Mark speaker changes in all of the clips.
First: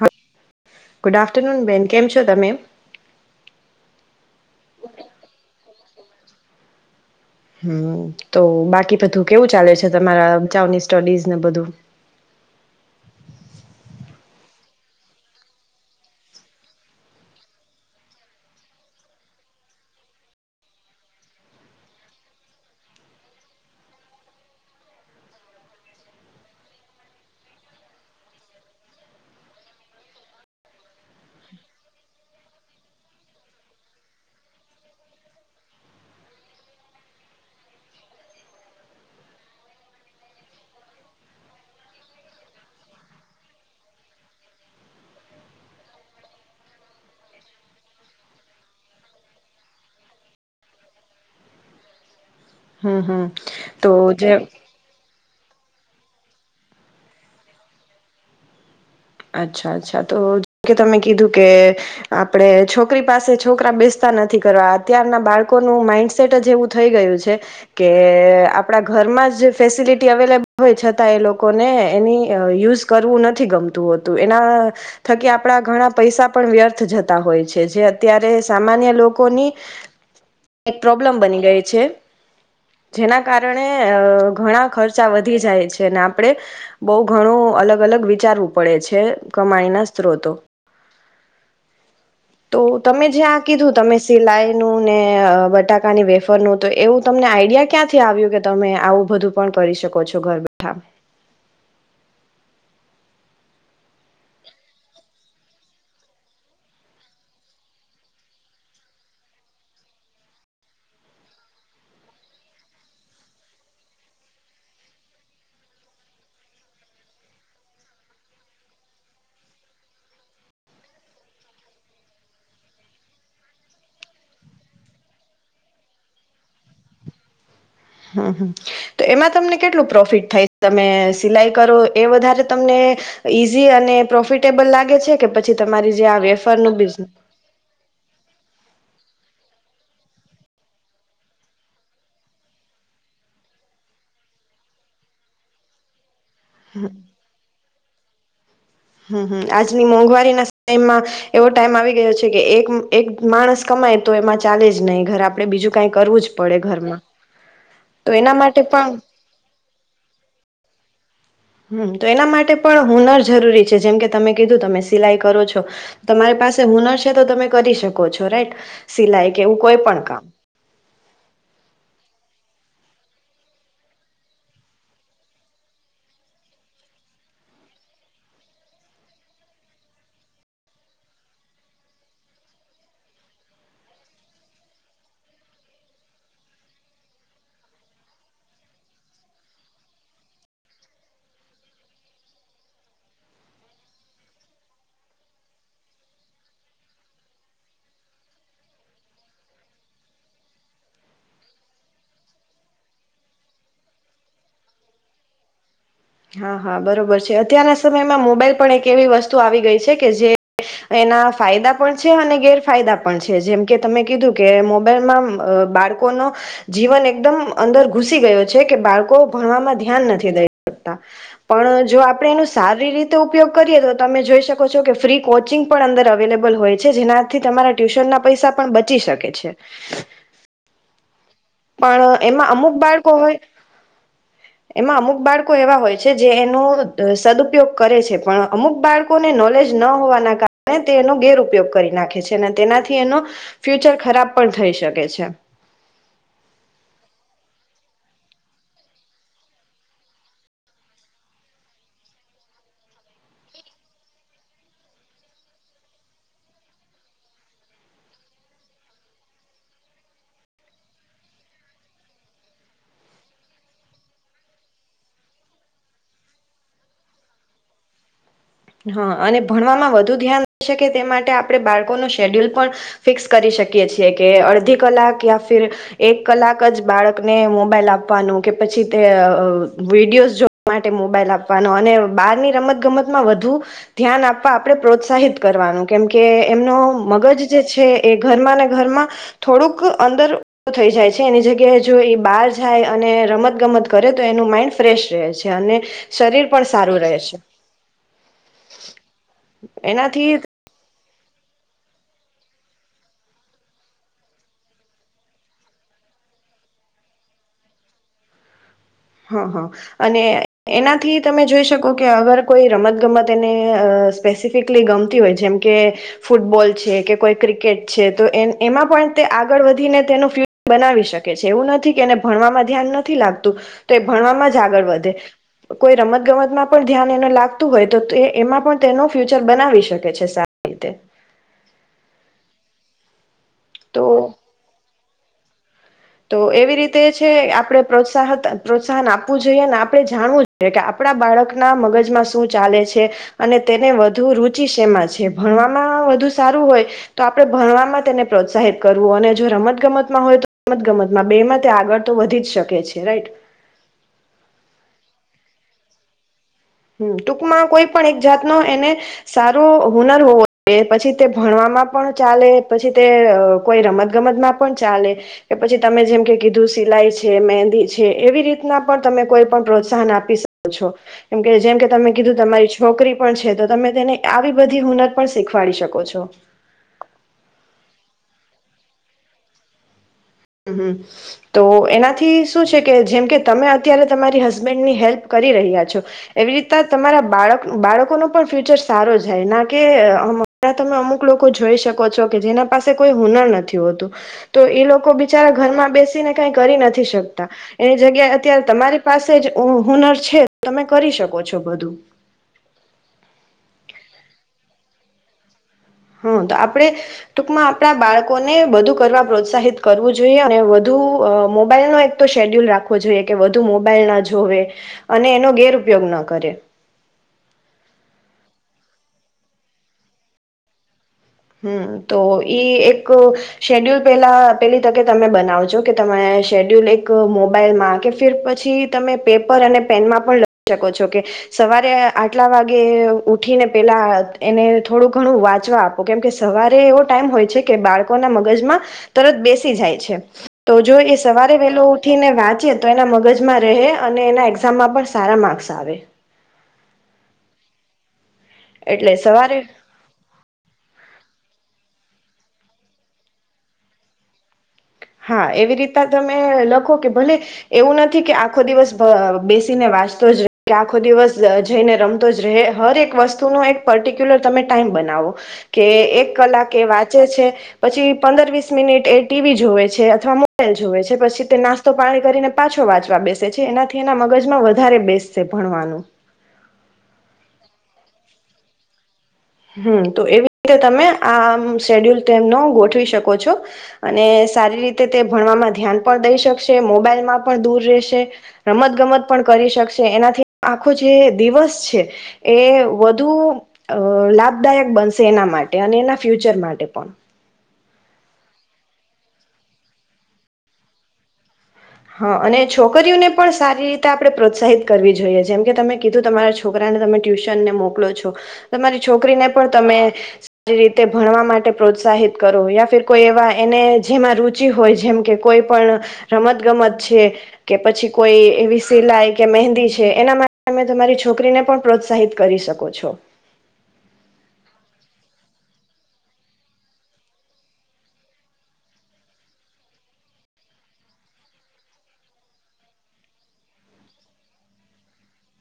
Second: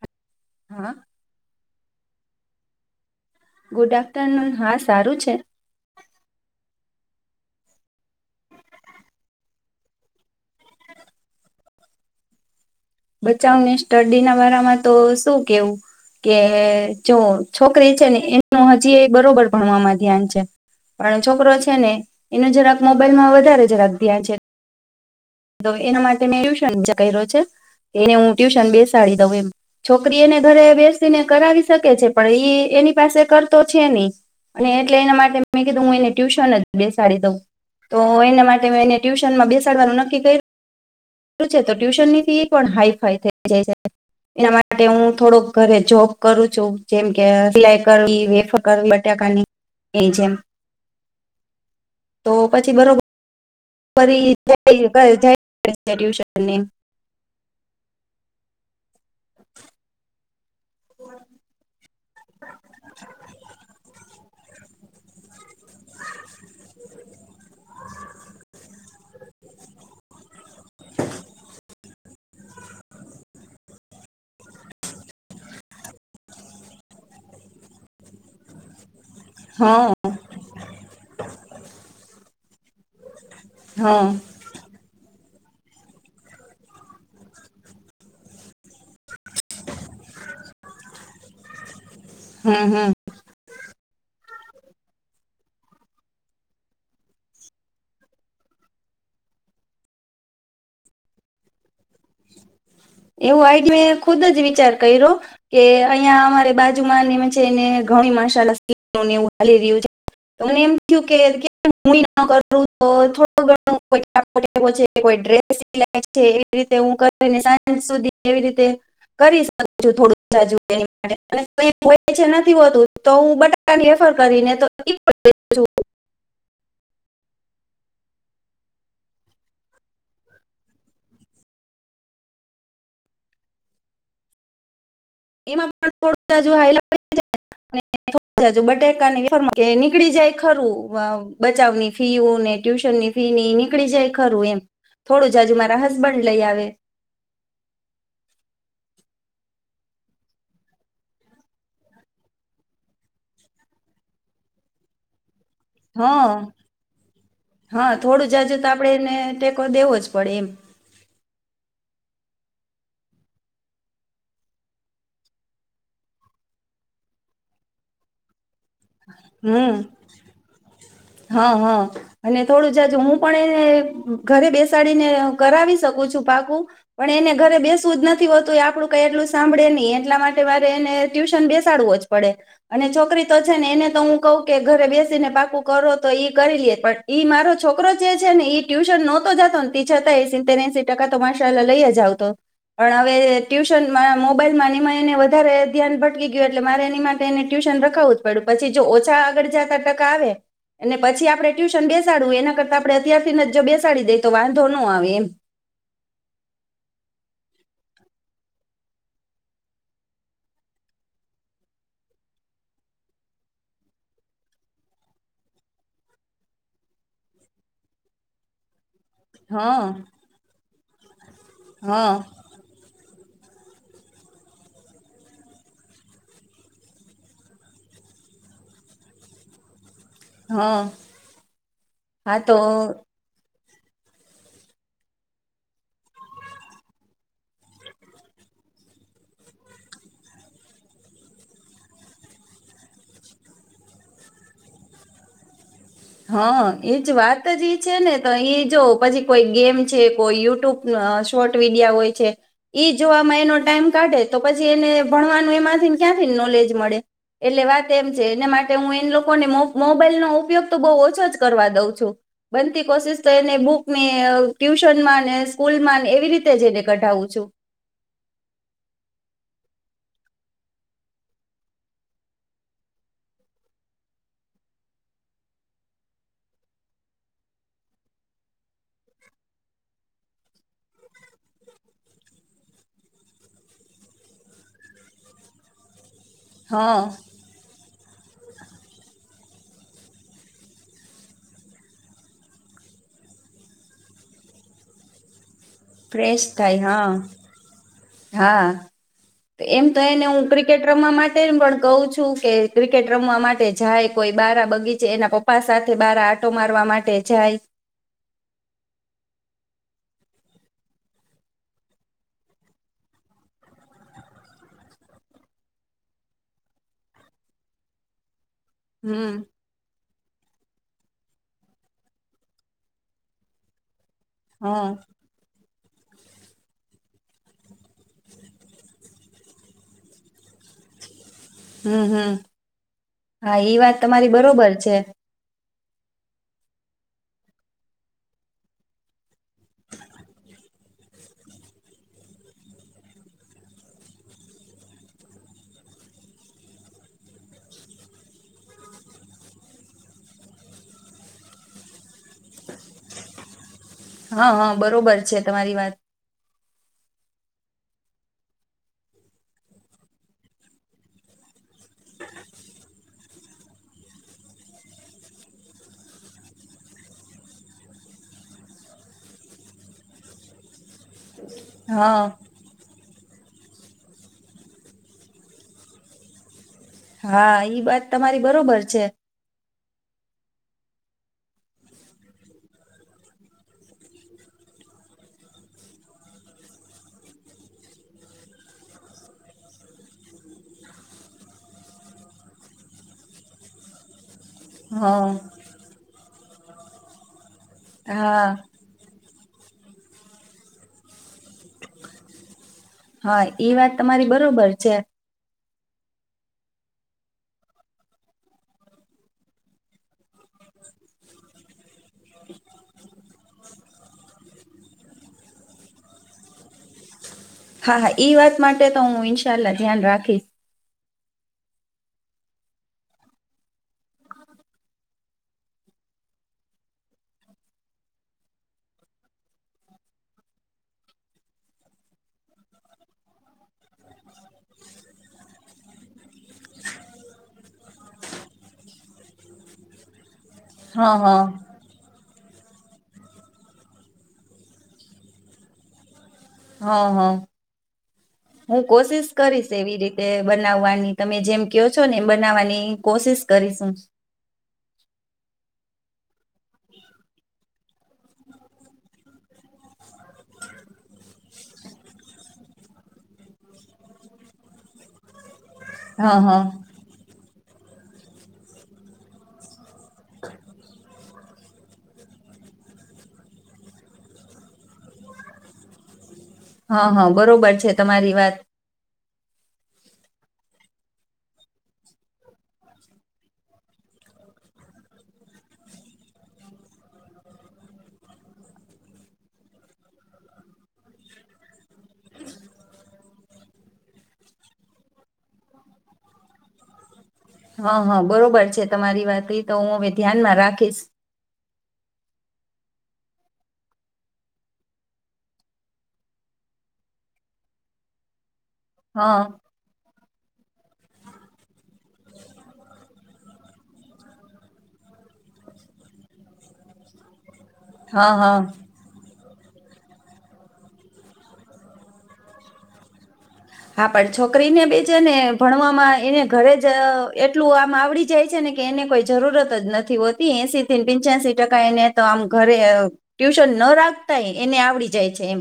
Speaker 1: હા
Speaker 2: હા
Speaker 1: good afternoon બેન. કેમ છો તમે?
Speaker 2: ગુડ આફ્ટરનૂન હા સારું છે.
Speaker 1: હમ તો બાકી બધું કેવું ચાલે છે તમારા [inaudible] સ્ટડીઝ ને બધું?
Speaker 2: બચાવની સ્ટડીના વારાામાં તો શું કેવું કે જો છોકરી છે ને એનું હજી એ બરોબર ભણવામાં ધ્યાન છે પણ છોકરો છે ને એનું જરાક મોબાઈલમાં વધારે જરાક ધ્યાન છે. એના માટે મેં ટ્યુશન કર્યો છે એને હું ટ્યુશન બેસાડી દઉં એમ છોકરી એને ઘરે બેસીને કરાવી શકે છે પણ એ એની પાસે કરતો છે નહી અને એટલે એના માટે મેં કીધું હું એને ટ્યુશન જ બેસાડી દઉં તો એના માટે મે એને ટ્યુશનમાં બેસાડવાનું ન ક્કી છે તો ટ્યુશન ની ફી પણ હાઈફાઈ થઈ જાય છે એના માટે હું થોડોક ઘરે જોબ કરું છું જેમ કે સિલાઈ કરવી વેફર કરવી બટાકાની એ જેમ તો પછી બરોબ
Speaker 1: હમ હમ તો
Speaker 2: બરી
Speaker 1: જે
Speaker 2: [inaudible] [inaudible] ટ્યુશનની એમ
Speaker 1: અચ્છા અચ્છા તો કે તમે કીધું કે આપડે છોકરી પાસે છોકરા બેસતા નથી. અત્યારના બાળકોનું માઈન્ડસેટ જ એવું થઈ ગયું છે કે આપણા ઘરમાં જ ફેસિલિટી અવેલેબલ હોય છતાં એ લોકોને એની યુઝ કરવું નથી ગમ તો તો એના થકી આપણા ઘણા પૈસા પણ વ્યર્થ જતા હોય છે જે અત્યારે સામાન્ય લો લોકોની
Speaker 2: હા
Speaker 1: એક પ્રોબ્લમ બની ગઈ છે. જેના કારણે
Speaker 2: હા
Speaker 1: ઘણા ખર્ચા વ વધી જાય છે અને આપડે બહુ ઘણું અલગ અલગ વિચારવું. પડે છે કમાણી ના સ્ત્રોતો. તો
Speaker 2: હમ હમ
Speaker 1: તમે જ્યાં કીધું તમે સિલાઈનું ને બટાકાની વેફરનું તો એવું તમને આઈડિયા ક્યાંથી આવ્યું કે તમે આવું બધું પણ કરી શકો છો ઘર બેઠા?
Speaker 2: એવું આઈ મેં ખુદ જ વિચાર કર્યો કે અહીયાં અમારે બાજુમાં [inaudible] ને ઘણી મસા [inaudible] રહ્યું છે એમ થયું કે [inaudible] ડ્રેસ [inaudible] સુધી કેવી રીતે કરી શકું થોડું તાજું [inaudible] નથી હોતું તો હું બટાકાની વેફર કરીને તો આ પણ
Speaker 1: હમ હમ તો એમાં તમને કેટલું પ્રોફિટ થાય તમે સિલાઈ કરો એ વધારે તમને ઈઝી અને પ્રોફિટેબલ લાગે છે કે પછી
Speaker 2: એમાં પણ
Speaker 1: તમારી જે આ
Speaker 2: થોડું [inaudible] થોડુ
Speaker 1: વેફરનું બિઝનેસ
Speaker 2: જાજુ બટે વેફર કે નીકળી જાય ખરું બચાવની ફીવુ ને ટ્યુશન ની ફી ની નીકળી જાય ખરું એમ થોડું જાજુ મારા હસબન્ડ લઈ આવે.
Speaker 1: હમ હમ આજની મોંઘવારી ના ટઇમાં એવો ટાઈમ આવી ગયો છે કે એક એક માણસ કમાય તો એમાં ચાલે જ નહીં ઘર આ
Speaker 2: હ હા
Speaker 1: તો
Speaker 2: થોડું
Speaker 1: એના
Speaker 2: જાજુ
Speaker 1: માટે
Speaker 2: તો આપડે
Speaker 1: પણ
Speaker 2: એને ટેકો દેવો જ પડે એમ
Speaker 1: હમ તો એના માટે પણ હુનર જરૂરી છે. જેમ કે તમે કીધું તમે સિલાઈ કરો છો તમારી પાસે હુનર છે તો તમે કરી શકો છો રાઈટ સિલાઈ કે એવું કોઈ
Speaker 2: હમ
Speaker 1: પણ કામ
Speaker 2: હા હા અને થોડું જાજુ હું પણ એને ઘરે બેસાડીને કરાવી શકું છું પાકું પણ એને ઘરે બેસવું જ નથી હોતું એ આપડું કઈ એટલું સાંભળે નહી એટલા માટે મારે એને ટ્યુશન બેસાડવું જ પડે અને છોકરી તો છે ને એને તો હું કહું કે ઘરે બેસીને પાકું કરો તો કરી લેએ પણ ઈ મારો છોકરો જે છે ને ટ્યુશન નહોતો જતો ને તી છતા સીત્તેર એહસ્સી ટકા તો માશાલા લઈ જ આવતો પણ હવે ટ્યુશન મોબાઈલમાં એમાં એને વધારે ધ્યાન ભટકી ગયું એટલે મારે એની માટે એને ટ્યુશન રખાવવું જ પડ્યું પછી જો ઓછા આગળ જતા ટકા આવે અને પછી આપડણે ટ્યુશન બેસાડવું એના કરતા આપડણે અત્યારથીને જ જો બેસાડી દઈ તો વાંધો નો આવે એમ
Speaker 1: હા હા બરોબર છે અત્યારના સમયમાં મોબાઈલ પણ એક એવી વસ્તુ આવી ગઈ છે કે જે એના ફાયદા પણ છે અને ગેરફાયદા પણ છે જેમ કે તમે કીધું કે મોબાઈલમાં બાળકોનો જીવન એકદમ અંદર ઘુસી ગયો છે કે બાળ કો ભણવામાં
Speaker 2: હા
Speaker 1: ધ્યાન નથી દઈ પણ જો
Speaker 2: હા
Speaker 1: આપે એ સારી રીતે ઉપયોગ કરીએ તો તમે જોઈ શકો છો કે ફ્રી કોચિંગ પણ અંદર અવેલેબલ હોય છે જેનાથી તમારા ટ્યુશન ના પૈસા પણ બચી શકે છે.
Speaker 2: હા
Speaker 1: પણ
Speaker 2: હા
Speaker 1: એમાં
Speaker 2: તો
Speaker 1: અમુક બાળકો હોય એમાં અમુક બાર કો એવા હોય છે જે એનો સદઉપયોગ કરે છે પણ અમુક બાળકોને નોલેજ ન હોવાના કારણે તે એનો ગેર ઉપયોગ કરી નાખે છે અને તેનાથી એનો ફ્યુચર ખરાબ પણ થઈ શકે છે.
Speaker 2: હા એજ વાત જ એ છે ને તો એઈ જો પછી કોઈ ગેમ છે કોઈ યુટ્યુબ શોર્ટ વિડિયા હોય છે ઈ જોવામાં એનો ટાઈમ કાઢે તો પછી એને ભણવાનું એમાંથી ક્યાંથી નોલેજ મળે એટલે વાત એમ છે એના માટે હું એ લોકોને મોબાઈલનો ઉપયોગ તો બ ઓછો જ કરવા દઉં છું બનતી કોશિશ તો એને બુકની ટ્યુશનમાં સ્કૂલ માં એવી રીતે જને કઢાવું
Speaker 1: હા અને ભણવામાં વધુ ધ્યાન શકે તે માટે આપણે બાળકોનો શેડ્યુલ પણ ફિક્સ કરી શકીએ છીએ કે અડધી કલાક યા ફિર એક કલાક જ બાળકને મોબાઈલ આપવાનું કે પછી તે વિડીયોઝ જોવા માટે મોબાઈલ આપવાનો અને બારની રમત ગમતમાં વધુ ધ્યાન આપવા આપણે પ્રોત્સાહિત કરવાનું કેમ કે કે એમનો
Speaker 2: હા
Speaker 1: મગજ જે છે એ ઘરમાં ને ઘરમાં થોડુંક અંદર થઈ જાય છે એની જગ્યાએ જો એ બહાર જાય અને રમતગમત કરે તો એનું માઈન્ડ ફ્રેશ રહે છે. અને
Speaker 2: ફ્રેશ
Speaker 1: શરીર પણ
Speaker 2: થાય
Speaker 1: સારું
Speaker 2: હા
Speaker 1: રહે છે.
Speaker 2: હા એમ તો એને
Speaker 1: એનાથી
Speaker 2: હું ક્રિકેટ રમવા માટે પણ કું છું કે ક્રિકેટ રમવા માટે જાય કોઈ બારા બગીચે એના પપ્પા સાથે બારા આટો મારવા માટે જાય
Speaker 1: હા હા અને એનાથી તમે જોઈ શકો કે અગર કોઈ રમત ગમત એને સ્પેસિફિકલી ગમતી હોય જેમ કે ફૂટબોલ છે કે કોઈ ક્રિકેટ છે તો એ એમાં પણ તે
Speaker 2: હમ
Speaker 1: આગળ વધીને તેનું બનાવી શકે છે એવું નથી કે એને ભણવામાં ધ્યાન નથી લાગતું. તે ભણવામાં જ
Speaker 2: હા
Speaker 1: આગળ વધે કોઈ રમત ગમતમાં પણ ધ્યાન એને લાગતું હોય તો તે એમાં પણ તેનુ ફ્યુચર બનાવી શકે છે સા
Speaker 2: હમ્મ હમ્મ. હા ઈ વાત
Speaker 1: તો
Speaker 2: તમારી બરોબર છે.
Speaker 1: તો એવી રીતે છે આપણે પ્રોત્સા પ્રોત્સાહન આપવું જોઈએ. અને આપણે જાણવું જોઈએ કે આપણા બાળકના મગજમાં શું ચાલે છે. અને તેને વધુ રુચિ શેમાં છે. ભણવામાં વધુ સારું હોય તો આપણે ભણવામાં તેને પ્રોત્સાહિત કરવું અને જો રમત ગમતમાં હોય તો રમતગમતમાં બે મતે આગળ તો વધી જ શકે છે. રાઈટ!
Speaker 2: હા હા બરોબર છે તમારી વાત.
Speaker 1: ટૂંકમાં કોઈ પણ એક જાતનો એને સારો હુનર હોવો જોઈએ પછી તે ભણવામાં પણ ચાલે પછી, તે કોઈ રમત ગમતમાં પણ ચાલે કે, પછી તમે જેમ કે કીધું સિલાઈ છે મહેંદી છે, એવી રીતના પણ તમે કોઈ પણ પ્રોત્સાહન આપી શકો છો. કેમ કે જેમ કે તમે
Speaker 2: હા
Speaker 1: કીધું તમારી છોકરી પણ છે, તો તમે તેને આવી બધી હુનર પણ શીખવાડી શકો છો.
Speaker 2: હા ઈ વાત તમારી બરોબર છે.
Speaker 1: હ હમ્મ તો એનાથી શું છે કે, જેમ કે તમે અત્યારે તમારી હસબેન્ડની હેલ્પ કરી રહ્યા છો, ‌એવી રીતના તમારા બાળક બાળકોનો પણ ફ્યુચર સારો જાય ના કેં તમે અમુક લોકો જોઈ શકો છો કે જેના પાસે કોઈ હુનર નથી હોતું. તો એ લોકો
Speaker 2: હા
Speaker 1: બી ઘરમાં બેસી ને કઈ કરી નથી શકતા. એ જગ્યા
Speaker 2: હા
Speaker 1: અત્યારે તમારી પાસે જ હુનર છે, ‌ તમે કરી શકો છો. બધું
Speaker 2: હા ઈ વાત તમારી બરોબર છે.
Speaker 1: હમ્મ તો આપડે ટૂકમાં આપણા બાળકોને બધું કરવા પ્રોત્સાહિત કરવું જોઈએ અને વધુ મોબાઈલ નો એક તો શેડ્યુલ રાખવો જોઈએ કે વધુ મોબાઈલ ના જોવે, અને એનો ગેરપયોગ ના કરે.
Speaker 2: હા હા ઈ વાત માટે તો હું ઇન્શાલા ધ્યાન રાખીશ.
Speaker 1: હમ્મ તો ઈ એક શેડ્યુલ પેલા પેલી તકે તમે બનાવજો, કે તમે શેડ્યુલ એક મોબાઈલમાં કે ફર પછી, તમે પેપર અને પેનમાં પણ લઈ શકો છો કે, ‌ સવારે આટલા વાગે ઉઠીને પેલા એને થોડું ઘણું વાંચવા આપ ‌ કેમ કે સવારે એવો ટાઈમ હોય છે કે બાળકોના મગજમાં તરત બેસી જાય છે. તો જો
Speaker 2: હા
Speaker 1: એ
Speaker 2: હા
Speaker 1: સવારે વેલો ઉઠી ને વાંચી તો એના મગજમાં રહે અને એના એક્ઝામમાં પણ સારા માર્ક્સ આવે.
Speaker 2: હા હા. હું
Speaker 1: એટલે
Speaker 2: કોશિશ
Speaker 1: સવારે
Speaker 2: કરીશ એવી રીતે બનાવવાની તમે જેમ કહો છો ને એ બનાવાની કોશિશ કરીશું.
Speaker 1: હા એવી રીતના તમે લખો કે ભલે એવું નથી કે, આખો દિવસ બેસીને વાંચતો જ રહે ‌ કે આખો દિવસ જઈને રમતો જ રહે, હર એક વસ્તુનો એક પર્ટિક્યુલર તમે ટાઈમ બનાવો. કે એક
Speaker 2: હા હા
Speaker 1: કલાકે એ વાંચે છે. પછી પંદર વીસ મિનિટ એ ટીવી જોવે છે. છે અથવા મોબાઈલ જોવે છે. પછી તે નાસ્તો પાણી કરીને પાછો વાંચવા બેસે છે એનાથી એના મગજમાં વધારે બેસશે ભણવાનું.
Speaker 2: હા હા બરોબર છે, તમારી વાત.
Speaker 1: હમ્મ તો એવી રીતે તમે આમ શેડ્યુલ તેમનો ગોઠવી શકો છો. અને સારી રીતે તે ભણવામાં ધ્યાન પણ દઈ શકશે, મોબાઈલમાં પણ દૂર રહેશે, રમત ગમત પણ કરી શકશે, એનાથી આખો જે દિવસ છે એ વધુ અ લાભદાયક બનશે એના માટે અને એના ફ્યુચર માટે પણ.
Speaker 2: હા હા બરોબર છે, તમારી વાત તો હું હવે ધ્યાનમાં રાખીશ.
Speaker 1: હા અને છોકરીઓને પણ સારી રીતે આપણે પ્રોત્સાહિત કરવી જોઈએ જેમ કે તમે કીધું તમારા છોકરાને તમે ટ્યુશનને મોકલો છો તમારી
Speaker 2: હા
Speaker 1: છોકરીને પણ તમે [unintelligible] રીતે ભણવા માટે પ્રોત્સાહિત કરો યા ફ કોઈ એવા એને જેમાં રુચિ હોય જેમ કે કોઈ પણ રમત ગમ અછે કે પછી
Speaker 2: હા
Speaker 1: કોઈ
Speaker 2: હા
Speaker 1: એવી સિલાઈ કે મહેંદી છે એના માટે તમે તમારી છોકરીને પણ પ્રોત્સાહિત કરી શકો છો
Speaker 2: હા પણ છોકરીને બેી છે ને ભણવામાં એને ઘરે જ એટલું આમ આવડી જાય છે ને કે એને કોઈ જરૂરત જ નથી હોતી એસી થી પિંચ્યાશી ટકા એને તો આમ ઘરે ટ્યુશન ના રાખતાય એને આવડી જાય છે એમ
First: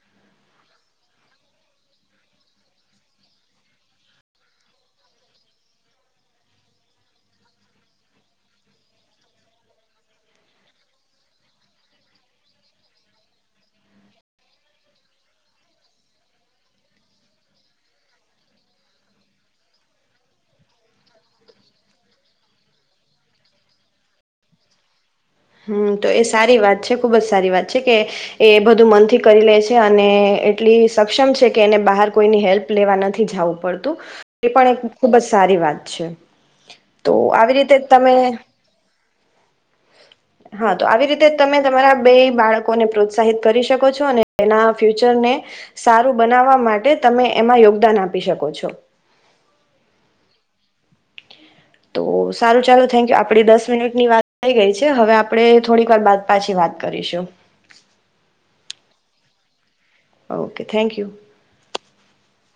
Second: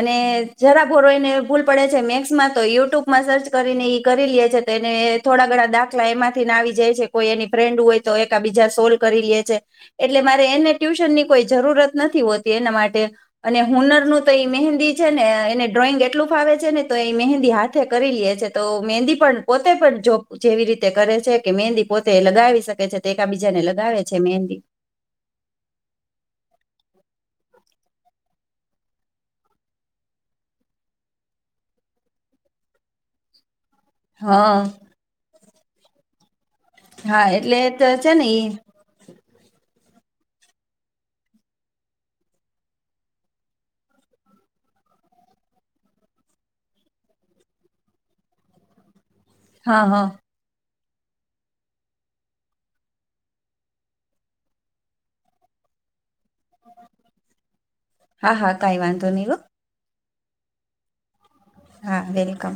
Speaker 2: અને જરા બોરો એને ભૂલ પડે છે મેક્સ તો યુટ્યુબમાં સર્ચ કરીને ઈ કરી લે છે તો એને થોડા ઘણા દાખલા એમાંથીને આવી જાય છે કોઈ એની ફ્રેન્ડ હોય તો એક બીજા સોલ્ કરી લે છે એટલે મારે એને ટ્યુશન ની કોઈ જરૂરત નથી હોતી એના માટે અને હુનરનું તો એ મહેંદી છે ને એને ડ્રોઈંગ એટલું ફાવે છે ને તો એ મહેંદી હાથે કરી લેઈ છે તો મહેંદી પણ પોતે પણ જો જેવી રીતે કરે છે કે મહેંદી પોતે લગાવી શકે છે તો એકાબીજાને લગાવે છે મહેંદી
Speaker 1: હમ્મ તો એ સારી વાત છે ખુબ જ સારી વાત છે કે એ બધું મનથી કરી લે છે અને એટલી સક્ષમ છે કે એને બહાર કોઈની હેલ્પ લેવા નથી જવું પડતું એ
Speaker 2: હા
Speaker 1: પણ એક ખુબ જ સારી વાત પછી તો
Speaker 2: હા
Speaker 1: આવી
Speaker 2: એટલે
Speaker 1: રીતે
Speaker 2: તો છે
Speaker 1: તમે
Speaker 2: ને ઈ
Speaker 1: હા તો આવી રીતે તમે તમારા બે બાળકોને પ્રોત્સાહિત કરી શકો છો અને એના ફ્યુચરને સારું બનાવવા માટે તમે એમાં યોગદાન આપી શકો છો
Speaker 2: હા હા
Speaker 1: તો સારું ચાલો થેન્ક યુ આપડી દસ મિનિટ ની વાત થઈ ગઈ છે હવે આપડે થોડીક વાર બાદ પછી વાત કરીશું
Speaker 2: હા હા કઈ વાંધો નહી હો
Speaker 1: ઓકે થેન્ક યુ
Speaker 2: હા વેલકમ